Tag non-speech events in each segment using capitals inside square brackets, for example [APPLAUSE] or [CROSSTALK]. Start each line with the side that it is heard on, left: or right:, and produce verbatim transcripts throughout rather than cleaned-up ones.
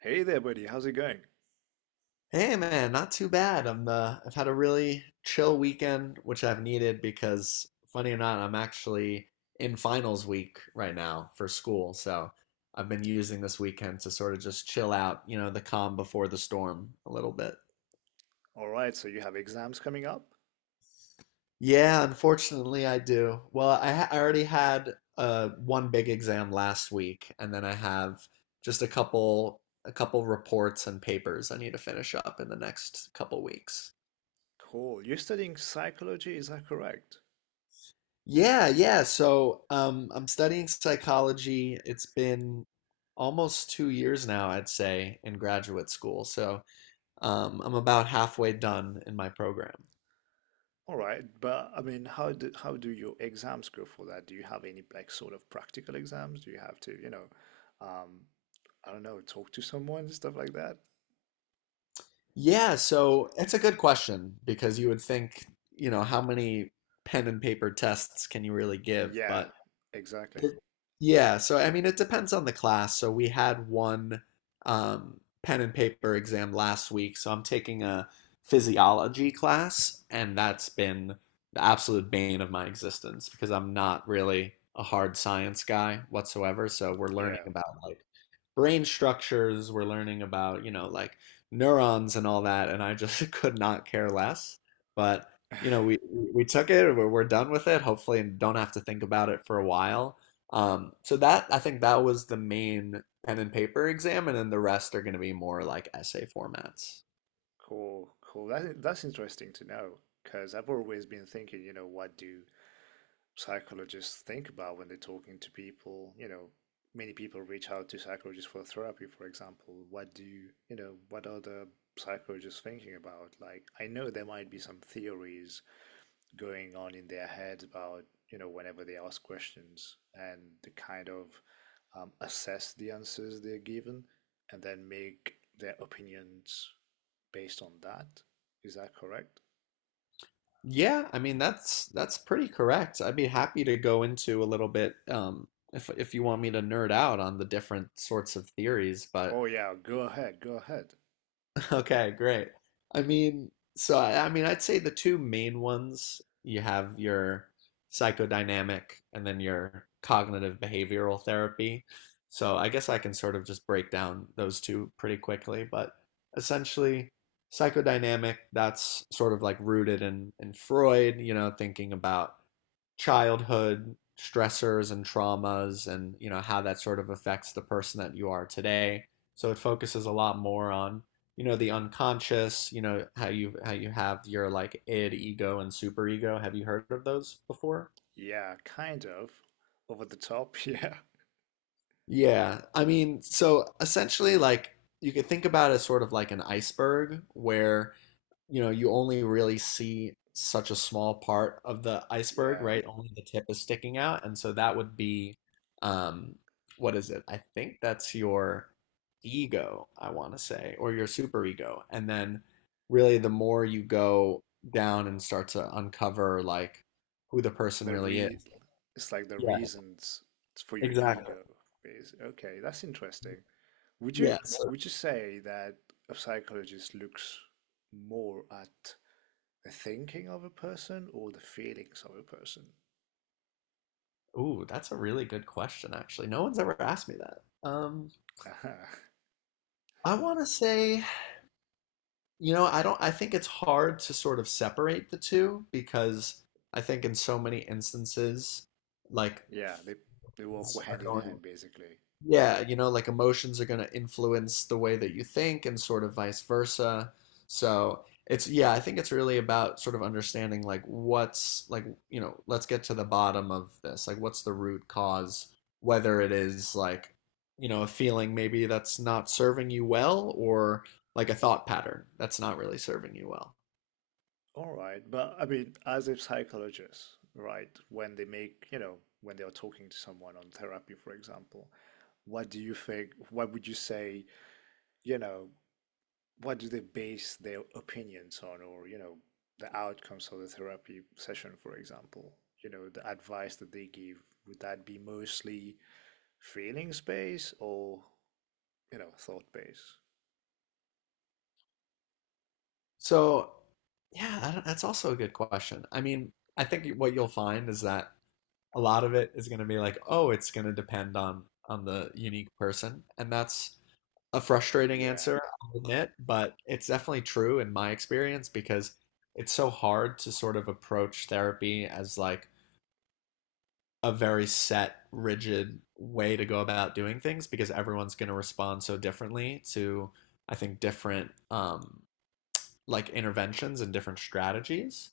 right: Hey there, buddy. How's it going?
left: Hey man, not too bad. I'm uh, I've had a really chill weekend, which I've needed because funny or not, I'm actually in finals week right now for school. So I've been using this weekend to sort of just chill out, you know, the calm before the storm a little bit.
right: All right, so you have exams coming up?
left: Yeah, unfortunately I do. Well, I, ha I already had uh, one big exam last week, and then I have just a couple a couple reports and papers I need to finish up in the next couple weeks.
right: Cool. You're studying psychology, is that correct?
left: Yeah, yeah. So, um, I'm studying psychology. It's been almost two years now, I'd say, in graduate school. So, um, I'm about halfway done in my program.
right: All right, but I mean, how do, how do your exams go for that? Do you have any like sort of practical exams? Do you have to, you know, um, I don't know, talk to someone and stuff like that?
left: Yeah, so it's a good question because you would think, you know, how many pen and paper tests can you really give?
right: Yeah,
left: But
right: exactly.
left: It yeah, so I mean, it depends on the class. So we had one um, pen and paper exam last week. So I'm taking a physiology class, and that's been the absolute bane of my existence because I'm not really a hard science guy whatsoever. So we're learning
right: Yeah,
left: about like brain structures, we're learning about, you know, like neurons and all that, and I just [LAUGHS] could not care less. But, you know, we we took it, we're, we're done with it, hopefully, and don't have to think about it for a while. Um, so that I think that was the main pen and paper exam, and then the rest are going to be more like essay formats.
right: cool, cool. That, that's interesting to know because I've always been thinking, you know, what do psychologists think about when they're talking to people. You know, many people reach out to psychologists for therapy, for example. What do you, you know, what are the psychologists thinking about? Like, I know there might be some theories going on in their heads about, you know, whenever they ask questions and the kind of um, assess the answers they're given and then make their opinions based on that. Is that correct?
left: Yeah, I mean that's that's pretty correct. I'd be happy to go into a little bit um, if if you want me to nerd out on the different sorts of theories, but
right: Oh, yeah, go ahead, go ahead.
left: [LAUGHS] okay, great. I mean, so I, I mean, I'd say the two main ones, you have your psychodynamic and then your cognitive behavioral therapy. So I guess I can sort of just break down those two pretty quickly, but essentially, psychodynamic, that's sort of like rooted in in Freud, you know, thinking about childhood stressors and traumas, and you know how that sort of affects the person that you are today. So it focuses a lot more on, you know, the unconscious. You know, how you, how you have your like id, ego, and superego. Have you heard of those before?
right: Yeah, kind of. Over the top, [LAUGHS] yeah.
left: Yeah, I mean, so essentially, like, you could think about it as sort of like an iceberg, where, you know, you only really see such a small part of the iceberg,
right: Yeah.
left: right? Only the tip is sticking out. And so that would be, um, what is it? I think that's your ego, I want to say, or your superego. And then really the more you go down and start to uncover like who the person
right: The
left: really
right: re
left: is.
right: It's like the
left: Yeah,
right: reasons for your
left: exactly.
right: ego is okay, that's interesting. Would you
left: Yeah. So,
right: would you say that a psychologist looks more at the thinking of a person or the feelings of a person?
left: ooh, that's a really good question, actually. No one's ever asked me that. Um,
right: [LAUGHS]
left: I want to say, You know, I don't, I think it's hard to sort of separate the two, because I think in so many instances, like,
right: Yeah, they they walk
left: s- are
right: hand in
left: going,
right: hand basically.
left: yeah, you know, like emotions are going to influence the way that you think, and sort of vice versa. So it's, yeah, I think it's really about sort of understanding, like, what's, like, you know, let's get to the bottom of this. Like, what's the root cause, whether it is like, you know, a feeling maybe that's not serving you well, or like a thought pattern that's not really serving you well.
right: All right, but I mean, as a psychologist, right, when they make, you know, when they are talking to someone on therapy, for example, what do you think, what would you say, you know, what do they base their opinions on, or, you know, the outcomes of the therapy session, for example, you know, the advice that they give, would that be mostly feelings based or, you know, thought based?
left: So, yeah, I don't— that's also a good question. I mean, I think what you'll find is that a lot of it is going to be like, oh, it's going to depend on on the unique person, and that's a frustrating
right: Yeah.
left: answer, I'll admit, but it's definitely true in my experience, because it's so hard to sort of approach therapy as like a very set, rigid way to go about doing things, because everyone's going to respond so differently to, I think, different um, like interventions and different strategies.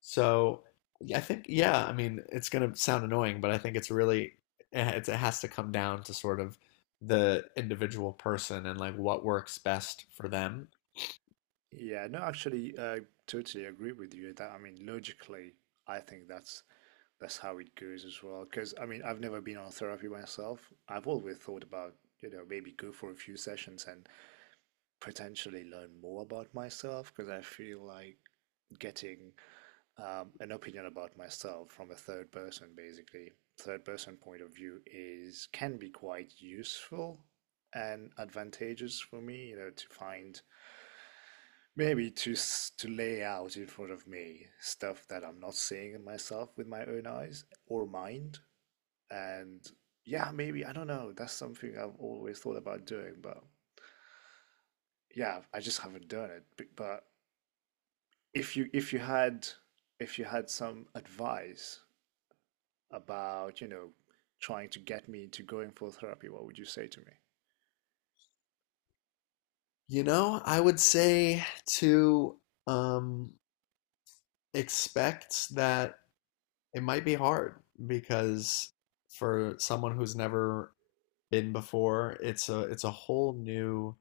left: So yeah, I think yeah, I mean, it's gonna sound annoying, but I think it's really eh, it's it has to come down to sort of the individual person and like what works best for them.
right: Yeah, no, actually, I totally agree with you that, I mean, logically, I think that's that's how it goes as well. Because I mean, I've never been on therapy myself. I've always thought about, you know, maybe go for a few sessions and potentially learn more about myself. Because I feel like getting um, an opinion about myself from a third person, basically, third person point of view, is can be quite useful and advantageous for me. You know, to find maybe to to lay out in front of me stuff that I'm not seeing in myself with my own eyes or mind and yeah, maybe, I don't know. That's something I've always thought about doing, but yeah, I just haven't done it. B- But if you if you had if you had some advice about, you know, trying to get me into going for therapy, what would you say to me?
left: You know, I would say to um, expect that it might be hard, because for someone who's never been before, it's a it's a whole new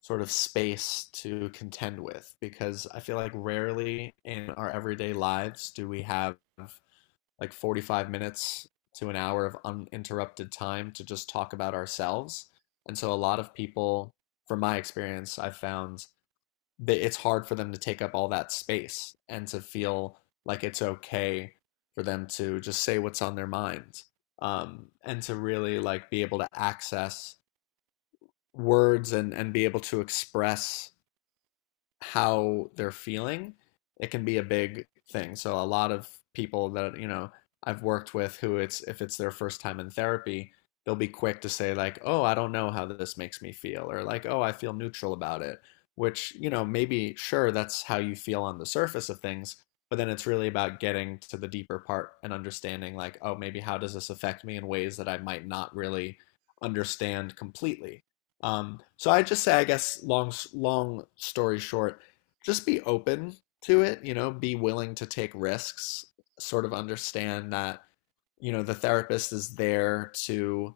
left: sort of space to contend with, because I feel like rarely in our everyday lives do we have like forty-five minutes to an hour of uninterrupted time to just talk about ourselves. And so a lot of people, from my experience, I've found that it's hard for them to take up all that space and to feel like it's okay for them to just say what's on their mind, um, and to really like be able to access words, and, and be able to express how they're feeling. It can be a big thing. So a lot of people that, you know, I've worked with, who it's if it's their first time in therapy, they'll be quick to say like, "Oh, I don't know how this makes me feel," or like, "Oh, I feel neutral about it." Which, you know, maybe sure that's how you feel on the surface of things, but then it's really about getting to the deeper part and understanding like, "Oh, maybe how does this affect me in ways that I might not really understand completely?" Um, so I just say, I guess, long, long story short, just be open to it, you know, be willing to take risks, sort of understand that, you know, the therapist is there to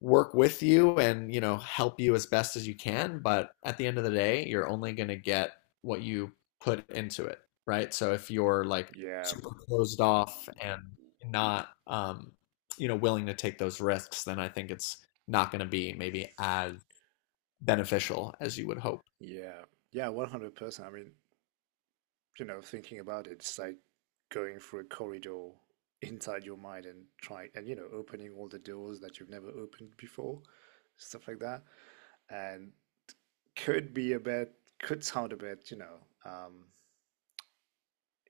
left: work with you and, you know, help you as best as you can. But at the end of the day, you're only going to get what you put into it, right? So if you're like
right: Yeah,
left: super closed off and not, um, you know, willing to take those risks, then I think it's not going to be maybe as beneficial as you would hope.
right: yeah, yeah, one hundred percent. I mean, you know, thinking about it, it's like going through a corridor inside your mind and trying and, you know, opening all the doors that you've never opened before, stuff like that. And could be a bit, could sound a bit, you know, um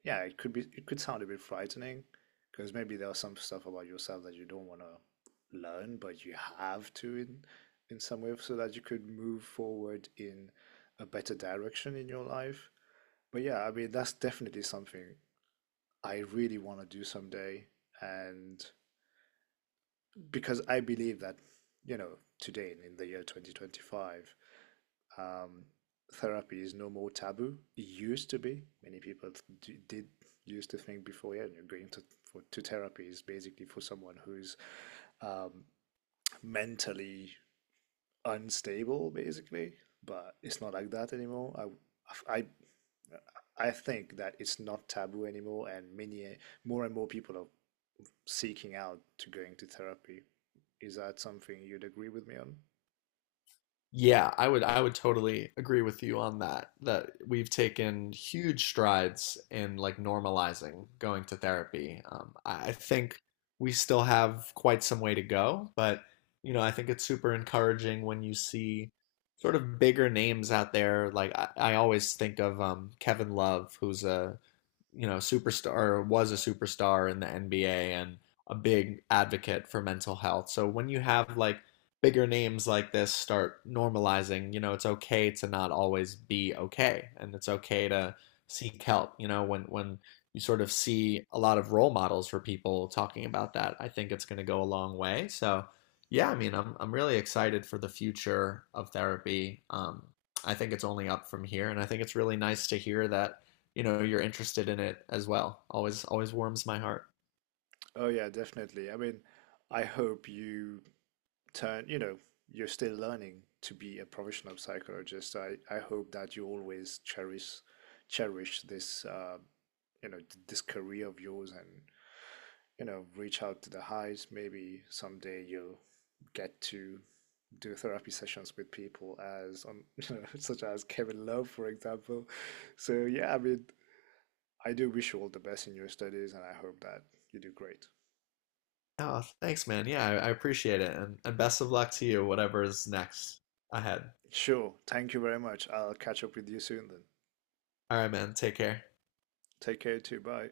right: yeah, it could be, it could sound a bit frightening because maybe there are some stuff about yourself that you don't want to learn, but you have to in in some way so that you could move forward in a better direction in your life. But yeah, I mean, that's definitely something I really want to do someday. And because I believe that, you know, today in the year twenty twenty-five, um, therapy is no more taboo. It used to be. Many people d- did used to think before, yeah, you're going to, for, to therapy is basically for someone who's um, mentally unstable, basically. But it's not like that anymore. I, I, I think that it's not taboo anymore, and many more and more people are seeking out to going to therapy. Is that something you'd agree with me on?
left: Yeah, I would I would totally agree with you on that. That we've taken huge strides in like normalizing going to therapy. Um, I I think we still have quite some way to go, but you know, I think it's super encouraging when you see sort of bigger names out there. Like I, I always think of um, Kevin Love, who's a, you know, superstar, or was a superstar in the N B A and a big advocate for mental health. So when you have like bigger names like this start normalizing, you know, it's okay to not always be okay, and it's okay to seek help, you know, when when you sort of see a lot of role models for people talking about that, I think it's going to go a long way. So yeah, I mean, I'm I'm really excited for the future of therapy. Um, I think it's only up from here, and I think it's really nice to hear that you know you're interested in it as well. Always, always warms my heart.
right: Oh yeah, definitely. I mean, I hope you turn, you know, you're still learning to be a professional psychologist. I, I hope that you always cherish cherish this uh, you know, this career of yours and you know reach out to the highs. Maybe someday you'll get to do therapy sessions with people as on you know, [LAUGHS] such as Kevin Love, for example. So yeah, I mean, I do wish you all the best in your studies, and I hope that you do great.
left: Oh, thanks, man. Yeah, I, I appreciate it, and and best of luck to you, whatever is next ahead.
right: Sure, thank you very much. I'll catch up with you soon then.
left: All right, man. Take care.
right: Take care too. Bye.